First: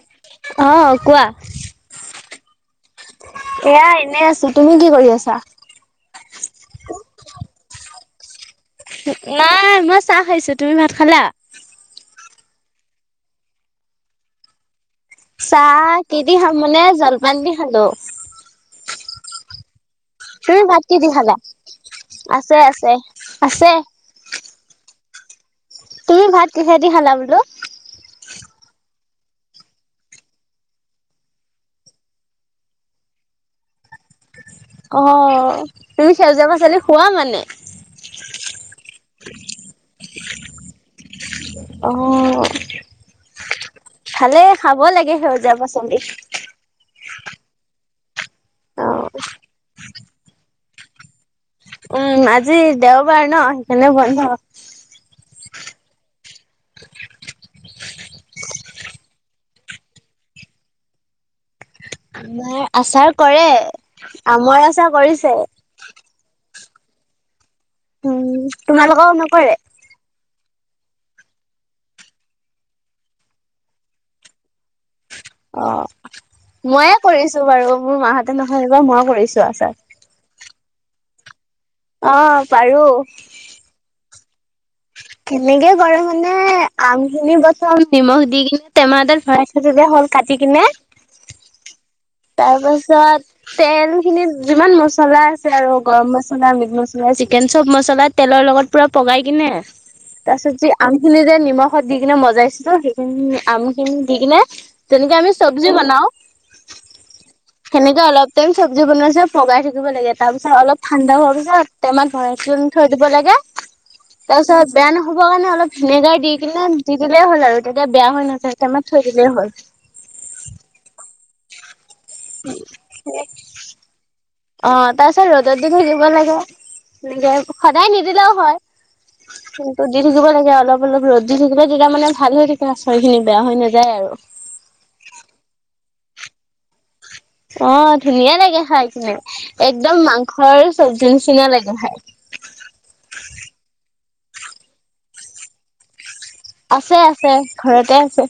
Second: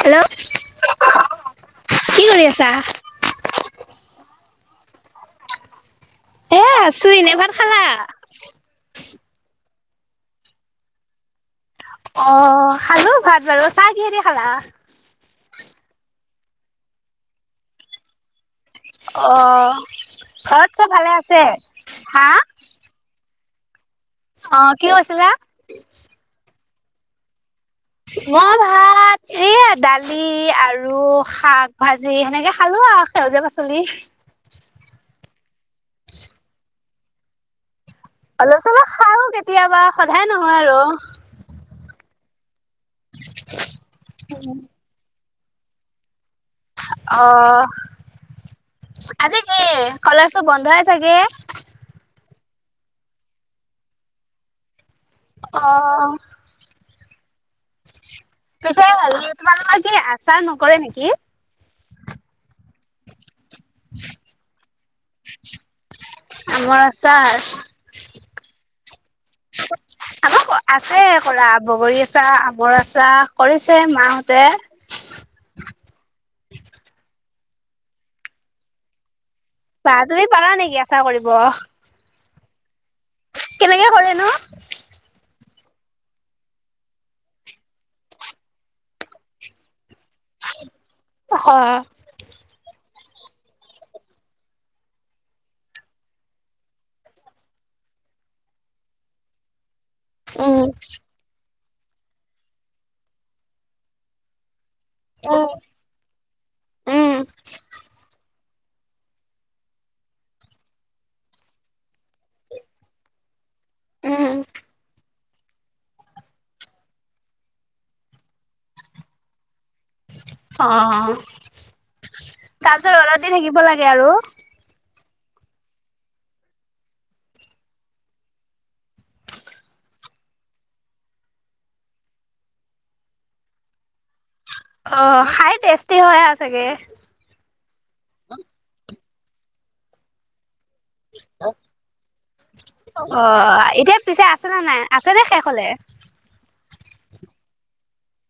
Hello অ কোৱা চাহ এয়া এনে আছো তুমি কি কৰি আছা এ আছো এনে ভাত খালা নাই মই চাহ খাইছো তুমি ভাত খালা অ খালো ভাত বাৰু চাহ কিহেদি খালা চাহ কিদি খাম মানে, জলপান দি খালো। অ'। তুমি ঘৰত ভাত চব কি দি ভালে খালা? আছে? হা? আছে আছে। আছে। অ' কি কৈছিলা? তুমি ভাত কিহেদি খালা বোলো? মই ভাত এয়া দালি আৰু শাক ভাজি সেনেকে খালো আৰু সেউজীয়া পাচলি। অ', তুমি সেউজীয়া পাচলি খোৱা মানে? অলপ চলপ খাওঁ কেতিয়াবা। সদায় নহয় আৰু। অ', ভালে খাব লাগে সেউজীয়া সেউজীয়া পাচলি। অ', আজি কি কলেজ টো বন্ধয়ে চাগে? উম আজি দেওবাৰ ন সেইকাৰণে বন্ধ। অ'। পিছে হেৰি তোমালোকৰ কি আচাৰ নকৰে নিকি? আমাৰ আচাৰ কৰে আমৰ আচাৰ কৰিছে। আমৰ আচাৰ উম, তোমালোকৰ নকৰে। আমাৰ আছে কৰা বগৰী আছাৰ, আমৰ আছাৰ কৰিছে মা হঁতে। অ', ময়ে কৰিছো বাৰু মোৰ মাহতে নহয় এইবাৰ মই কৰিছো। আচাৰ। বাহ তুমি পাৰা নিকি? আচাৰ কৰিব। অ', পাৰো। কেনো কেনেকে কৰে মানে, আমখিনি প্ৰথম নিমখ দি কিনে টেমা এটাত ভৰাই থৈ দিলে হ'ল কাটি কিনে। হয় তাৰপাছত তেল খিনিত যিমান মছলা আছে আৰু গৰম মছলা, মিট মছলা, চিকেন চব মছলা তেলৰ লগত পুৰা পগাই কিনে তাৰ পিছত উম যি আমখিনি যে নিমখ ত, দি কিনে মজাইছিলো সেইখিনি আম খিনি দি কিনে যেনেকে আমি উম চব্জি বনাও উম সেনেকে অলপ টাইম চব্জি বনোৱা নিচিনাকে পগাই থাকিব লাগে। তাৰ পিছত অলপ ঠাণ্ডা হোৱাৰ পিছত টেমাত ভৰাই থৈ দিব লাগে। উম তাৰপিছত বেয়া নহ'বৰ কাৰণে অলপ ভিনেগাৰ দি কিনে দি দিলেই হ'ল আৰু তেতিয়া বেয়া হৈ নাযায় টেমাত থৈ দিলেই হ'ল। অ'। তাৰ পিছত ৰ'দত দি থাকিব লাগে আৰু। তাৰপিছত ৰ'দত দি থাকিব লাগে, তেনেকে সদায় নিদিলেও হয়। কিন্তু দি থাকিব লাগে অলপ অলপ ৰ'দ দি থাকিলে তেতিয়া মানে ভাল হৈ থাকে আচাৰ খিনি বেয়া হৈ নাযায় আৰু। অ', খাই টেষ্টি হয়ে চাগে। অ, ধুনীয়া লাগে খাই কিনে। একদম মাংসৰ চবজিন চঙা লাগে অ খাই। এতিয়া পিছে আছেনে নাই, আছে নে শেষ হ'লে। আছে, আছে ঘৰতে আছে।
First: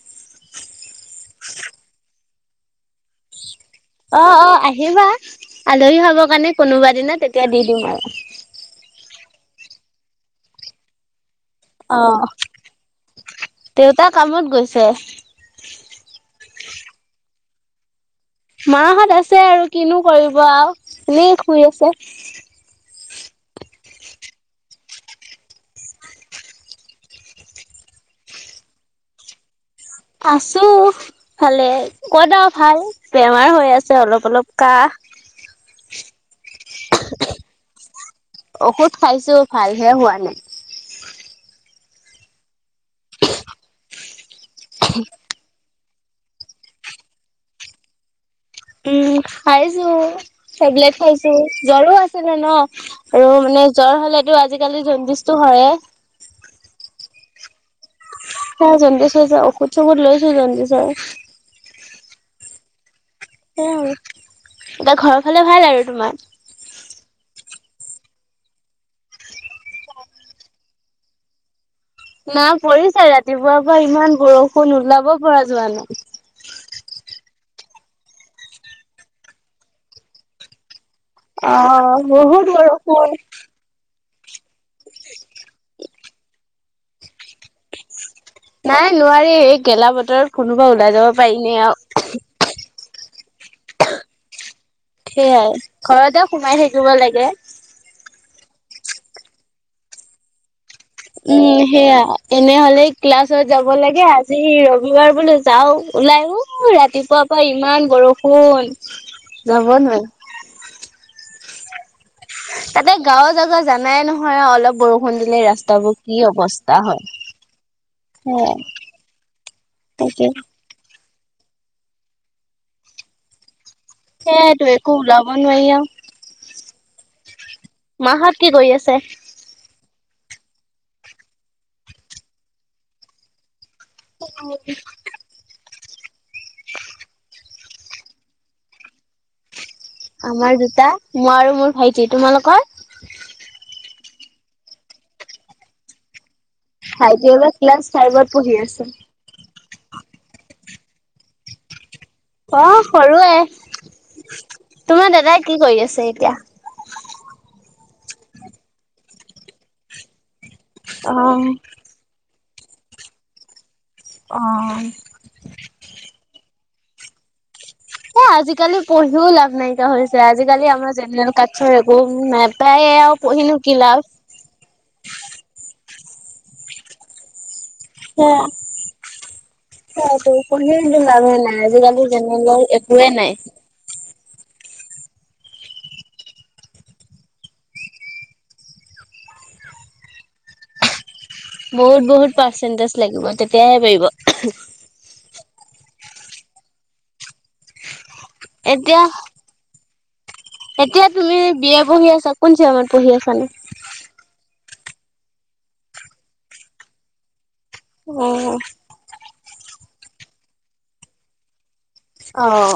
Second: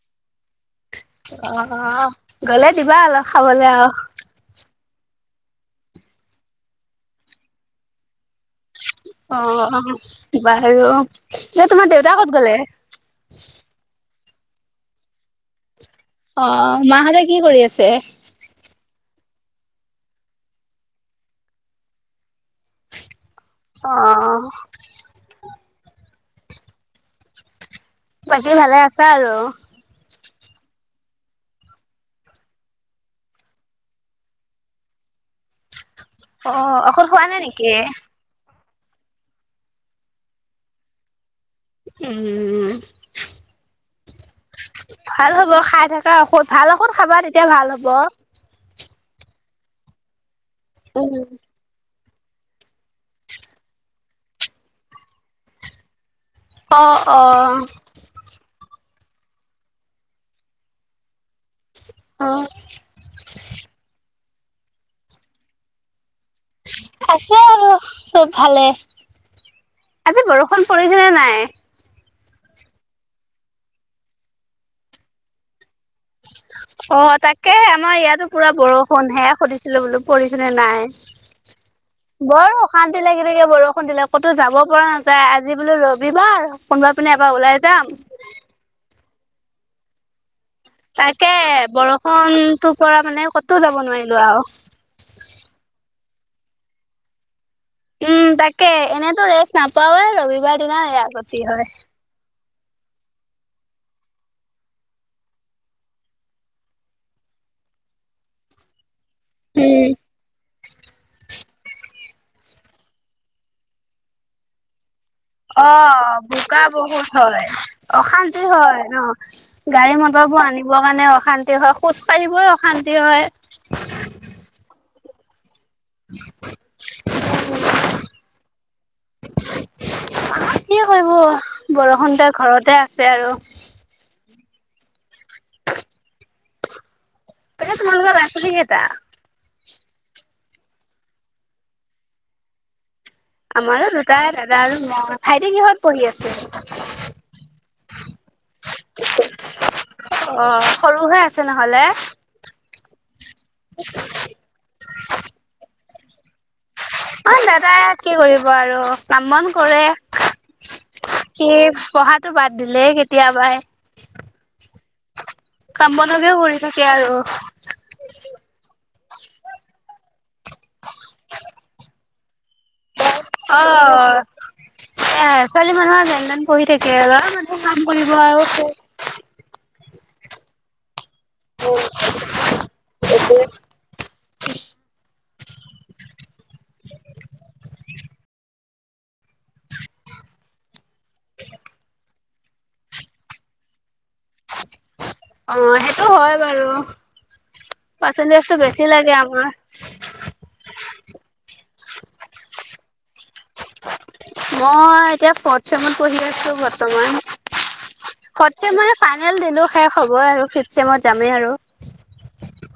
অ', অ', গ'লে দিবা অলপ খাব। অ', অ', আহ। আহিবা আলহী খাব কাৰণে কোনোবা দিনা তেতিয়া দি দিম আৰু। অ, বাৰু। ন তোমাৰ অ। দেউতা কত গ'লে? দেউতা কামত গৈছে। অ, মাহঁতে কি কৰি আছে? মাহত আছে আৰু কিনো কৰিব আৰু এনেই শুই আছে। অ। বাকি ভালে আছা আৰু। আছো ভালে কত আৰ ভাল বেমাৰ হৈ আছে অলপ, অলপ কাহ। অ, ঔষদ খোৱা নাই নেকি? ঔষধ খাইছো, ভালহে হোৱা নাই। উম। ভাল হ'ব খাই থাকো। তা ঔষধ ভাল ঔষধ খাবা তেতিয়া ভাল হ'ব। কি খাইছো? চবলেট অ খাইছো জ্বৰো আছ কি জানঅ? আৰু মানে জ্বৰ হলেতো আজিকালি জণ্ডিছটো হয়ে। অ-অ মোৰ জণ্ডিছো আছে আৰু ঔষধ-চৌখত লৈছোঁ জণ্ডিছৰ [unintelligible] গাৰ ঘৰৰ ফালে ভাল আৰু তোমাৰ? আছে আৰু, সব ভালে, আজি বৰষুণ পৰিছেনে নাই? নাল পৰিছে ৰাতিপুৱাৰপা ইমান বৰষুণ ওলাব পৰা যোৱা নাই। অ-তাকেহে আমা ইয়াতো পুৰা বৰষুণহে সুধিছিলো বোলো পৰিছেনে নাই? অ বৰ বহুত অশান্তি বৰষুণ। লাগি থাকে বৰষুণ দিলে ক'তো যাব পৰা নাযায় আজি বোলো ৰবিবাৰ, কোনবা পিনে এবা ওলাই যাম। নাই নোৱাৰি এই গেলা-বতৰ তাকে বৰষণ তো পৰা মানে ক'তো যাব নোৱাইলো আও সেইয়াই ঘৰতে সোমাই থাকিব লাগে। কে এনেতো ৰেচ নাপাওঁৱে ৰবিবাৰত্ [unintelligible] নাই আগতেই হয় এনেহলেই ক্লাছত যাব লাগে আজি ৰবিবাৰ বোলো যাও ওলাইহো ৰাতিপুৱাপা ইমান বৰষুণ যাব উম। নোৱাইম তাতে গাঁৱৰ জাগা জানাই নহয় আৰু অলপ বৰষুণ দিলে ৰাস্তাবোৰ কি অঁ বোকা অৱস্থা বহুত হয়, অশান্তি সেয়াই হয় ন, তাকে। গাড়ী-মটৰবোৰ আনিব কাৰণে অশ শান্তি হয়, খোজ কাঢ়িবই অশান্তি হয়। সেইয়াইটো একো ওলাবন নোৱাই আও [unintelligible] মাহঁত কি কৰি আছে? মাহত কি কৰিব, বৰষুণ যে ঘৰতে আছে আৰু। [unintelligible] এ তোমালোকৰ ল'ৰা-ছোৱালী কেইটা? আমাৰ দুটা, মই আৰু মোৰ ভাইটি, তোমালোকৰ? আমাৰো দুটাই দাদা আৰু মই, ভাইটি কিহঁত পঢ়ি আছে? ভাইটি এইবাৰ ক্লাছ ফাইভত পঢ়ি আছে। সৰুহৈ আছে নহ'লে। অহ্ সৰুৱে, তোমাৰ দাদাই কি কৰি আছ চে এতিয়া। আমাৰ দাদায়ে কি কৰিব আৰু কাম-বন কৰে অ সি পঢ়াত টো বাদ দিলেই কেতিয়াবাই। অঁ কাম বনকে কৰি থাকে আৰু। এ আজিকালি পঢ়িও লাভ নাইকিয়া হৈছে আজিকালি আমাৰ জেনেল কাঠছৰ একো নাই। প্ৰায়ে আৰু পঢ়িনো কি লাভ। সেইয়া আৰু, ছোৱালী মানুহৰ যেনতেন পঢ়ি থাকে, ল'ৰা মানুহ কাম কৰিব আৰু সেইয়াই টো পঢ়িয়ে লাভে নাই, আজিকালি জেনেৰেলৰ একোৱে নাই। [unintelligible] বহুত বহুত পাৰ্চেণ্টেজ লাগিব, তেতিয়াহে পাৰিব। অঁ সেইটো হয় বাৰু অঁ। পাৰ্চেন্টেজটো বেছি এতিয়া লাগে আমাৰ। এতিয়া তুমি বি এ পঢ়ি আছা, কোন চেমত। পঢ়ি আছানে মই এতিয়া ফৰ্থ চেমত পঢ়ি আছো বৰ্তমান। অ ফৰ্থ ছেম মানে ফাইনেল দিলো। শেষ হ'ব আৰু ফিফ চেমত যামেই আৰু। অঁহ,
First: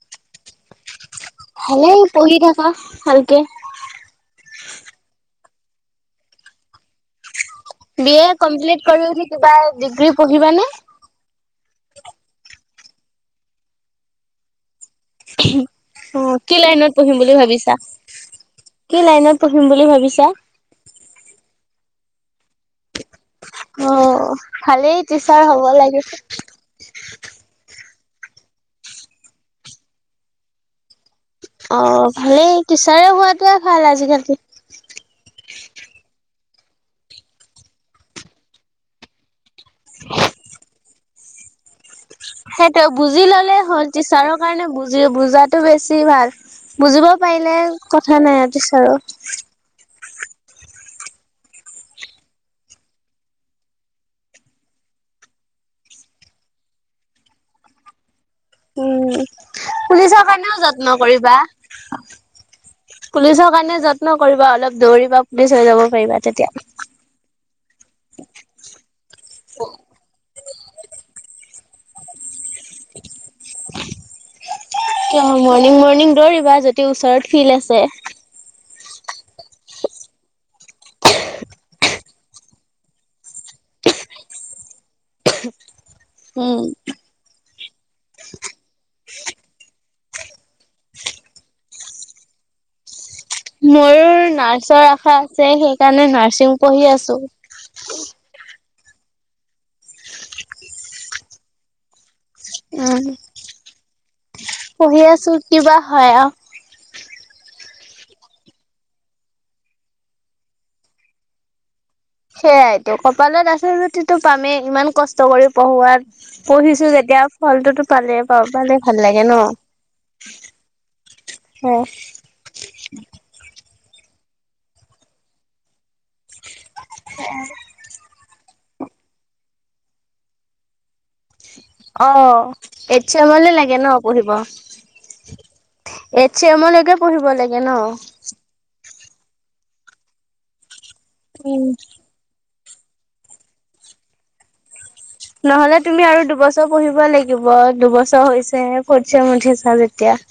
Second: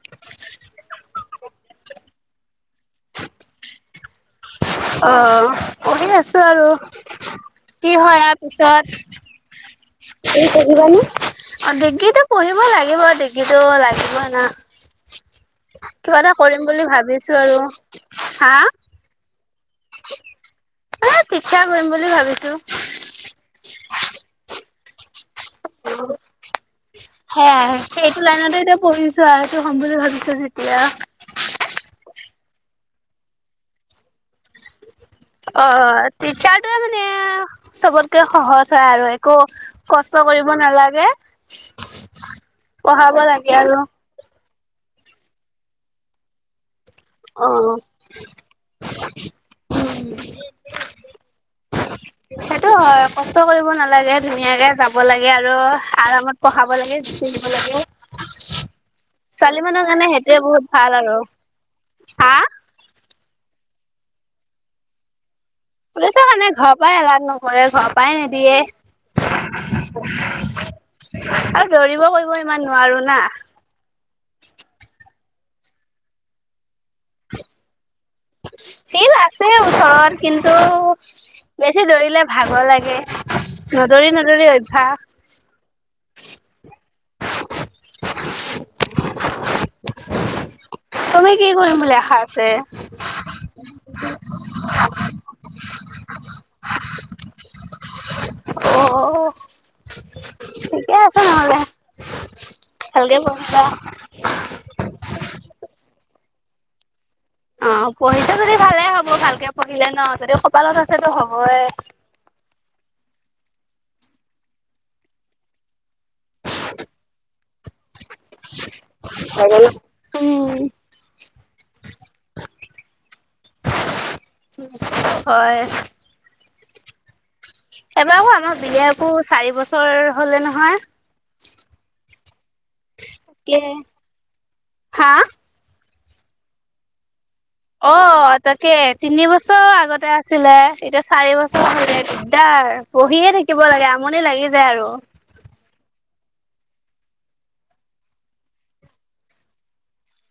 [inaudible] পঢ়ি থাক কা ভালকে। অ' কৰি আছো আৰু। কি বি হয় এ ইয়াৰ কমপ্লিট পিছত কৰিব কিবা ডিগ্ৰী তুমি পঢ়িব নে? পঢ়িবানে অ ডিগ্ৰীটো পঢ়িব লাগিব ডিগ্ৰীটো লাগিব না। কিবা অ এটা কি কৰিম বুলি লাইনত পঢ়িম ভাবিছো বুলি আৰু ভাবিছা হা কি লাইনত? পঢ়িম বুলি ভাবিছা। এ টিচাৰ কৰিম বুলি ভাবিছো, অ ভালেই তে তিচাৰ হ'ব লাগি হে সেইটো লাইনতে এতিয়া পঢ়িছো আৰু এইটো হ'ম বুলি ভাবিছো যেতিয়া। অ ভালেই টিচাৰে হোৱাাতোৱে ভাল আজিকালি। অ টিচাৰটয়ে মানে চবতকে সহজ হয় আৰু একো কষ্ট কৰিব নালাগে। সেইটো পঢ়াব বুজি লাগে ললেই আৰু হ'ল টিচাৰক, কাৰণে বুজি বুজাতো বেছি ভাল। বুজিব অ পাৰিলে, কথা নাই তিচাৰৰ সেইটো হয়, কষ্ট কৰিব নালাগে ধুনীয়াকে যাব লাগে আৰু, আৰামত পঢ়াব লাগে গুছি আহিব লাগে। উম ছোৱালী মানুহৰ কাৰণে পুলিচৰ সেইটোৱেই কাৰণেও বহুত যত্ন ভাল আৰু। কৰিবা। হা পুলিচৰ কাৰণে যত্ন কৰিবা অলপ দৌৰিবা। পুলিচ হৈ যাব পাৰিবা পুলিছৰ তেতিয়া। কাৰণে ঘৰৰ পৰাই এলআউট ন নকৰে ঘৰৰ পায় নেদিয়ে। [inaudible] আৰু দৌৰিব কৰিব ইমান নোৱাৰো না। মৰ্ণিং-মৰ্ণিং দৌৰিবা যদি যদি ওচৰত ফিল্ড আছে। ফিল্ড আছে ওচৰত কিন্তু, বেছি দৌৰিলে ভাগৰ লাগে, নদৌৰি-নদৌৰি অভ্যাস। উম। [unintelligible] তুমি কি কৰিম বুলি আশা আছে? ময়ো নাৰ্ছৰ আশা আছে, সেইকাৰণে নাৰ্ছিং পঢ়ি আছো। অ-অ-অ, ঠিকে আছে নহ'লে। উম। ভালকে পঢ়িবা। [inaudible] পঢ়ি আছো, কিবা হয় আৰু। অ, পঢ়িছা যদি ভালে হ'ব ভালকে পঢ়িলে ন, যদি কপালত আছেতো হ'বেই। সেইয়াইতো, কপালত যদি আছে যদিতো পামেই, ইমান কষ্ট কৰি পঢ়ো আৰ। পঢ়িছো যেতিয়া ফলটোতো পালে প পালে ভাল লাগে ন। উম অ। হয়। [unintelligible] এবাৰ আকৌ আমাৰ বিয়াকো, চাৰি বছৰ হ'লে নহয়। অ', এইট ছেমলে তাকে লাগে ন পঢ়িব। হা এইট ছেমলৈকে পঢ়িব লাগ অ', অ, তাকে। তিনি বছৰ আগতে আছিলে। এতিয়া চাৰি উম। বছৰ [inaudible] দিগদাৰ। পঢ়িয়ে থাকিব লাগে আমনি লাগি যায় আৰু। নহ'লে তুমি আৰু দুবছৰ পঢ়িব লাগিব, দুবছৰ হৈছে হে, ফৰ্থ ছেম উঠিছা যেতিয়া।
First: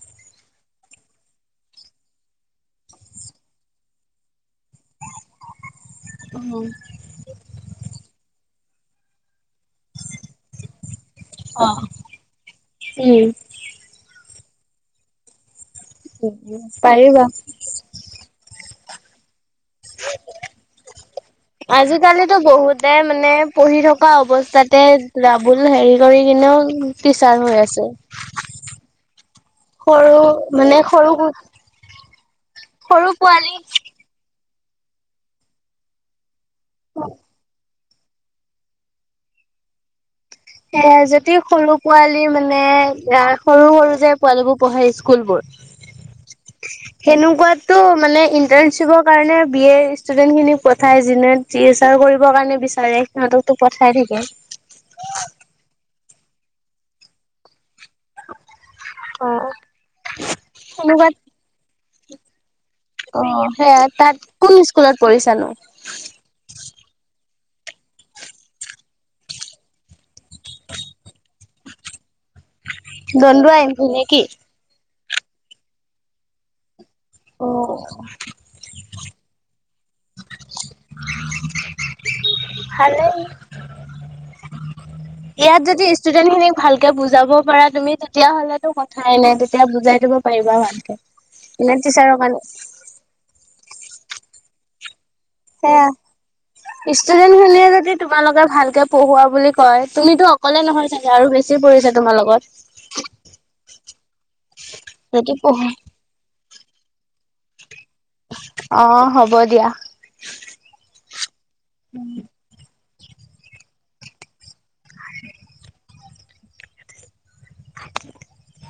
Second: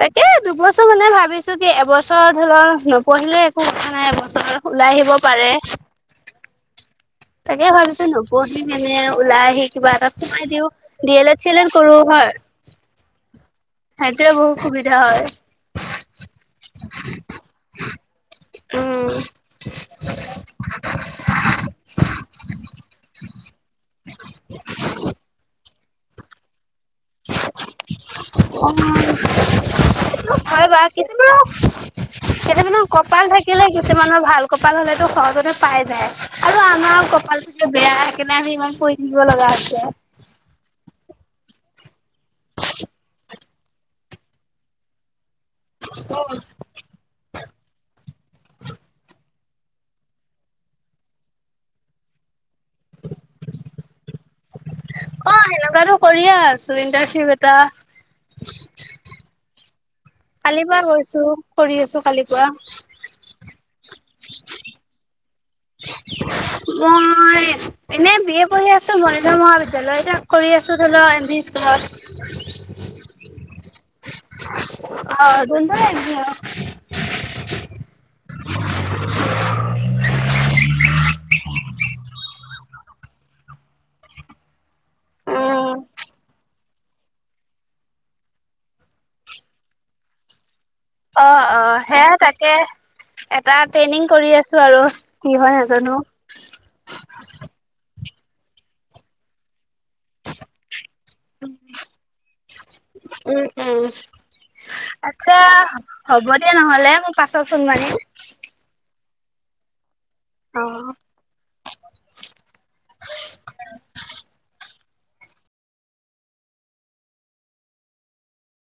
তাকে দুবছৰ মানে ভাবিছো কি এবছৰ ধৰি লক নপঢ়িলে একো কথা নাই এবছৰ ওলাই আহিব পাৰে। [inaudible] তাকে ভাবিছো নপঢ়ি তেনে ওলাই আহি কিবা এটাত সোমাই দিওঁ। D L Ed, C L Ed অ'। কৰো, হয়। উম সেইটোৱেই বহুত সুবিধা হয়। পাৰিবা [inaudible] উম [inaudible] আজিকালিিতো বহুতে মানে পঢ়ি থকা অৱস্থাতে ৰাাবুল হেৰি কৰি কিনেও টিচাৰ হৈ আছে অ সৰু হয় মানে বা সৰু কিছুমানৰ কিছুমানৰ সৰু কপাল পোৱালি থাকিলে কিছুমানৰ ভাল কপাল হ'লেতো সহজতে পাই যায় আৰু আমাৰ কপালটো বেয়া কাৰনে আমি ইমান কৰি থাকিব লগা আছে। এ যদি সৰু পোৱালি মানে সৰু সৰু যে পোৱালী বোৰ পঢ়ে স্কুল বোৰ সনেকুৱাতটো মানে ইন্টাৰণশ্বিপৰ কাৰণে বি এ ষ্টুডেন্ট খিনিক পঠাই যিনে টি এছ আৰ কৰিবৰ কাৰণে বিচাৰে সিহঁতকতো পঠাই থাকে অ সেনেকুৱাতো কৰিে আছো ইণ্টাৰ্নশ্বিপ এটা অ কালিৰ পৰাা সেনেকুৱাত গৈছো কৰি আছো কালি পুৱা অ সেয়া তাত কোন স্কুলত পঢ়িছানো মোৰ এনেই বি এ পঢ়ি আছো মৰিগ মহাবিদ্যায়লত তাক কৰি আছো ধ লও এন ভি স্কুলত। দণ্ডৱা এন ভি ন কি? অ দন্দুৱা এন ভি অ [inaudible] ভালেই। ইয়াত উম যদি ষ্টুডেন্ট খিনিক ভাল কে বুজাব পাৰা তুমি তেতিয়া হ'লে টো কথাই নাই তেতিয়া বুজাই দিব পাৰিবা ভাল। অ-অ সেয়া তাকে। এতা ট্ৰেইনিং কৰি আছো আৰু। কি হয় সেয়া নাজানো ইষ্টুডেণ্ খিয়ে যদি তোমালোকে ভাল কে পঢ়োৱা বুলি কয় তুমিতো অকলে নহয় চাগে। আৰু বেছি পৰিছে তোমাৰ লগত উম উম যদি পঢ়ে তেতিয়া নহ'লে মোক পাছত ফোন মাৰিম। অ' হ'ব দিয়া। অ' উম' [inaudible]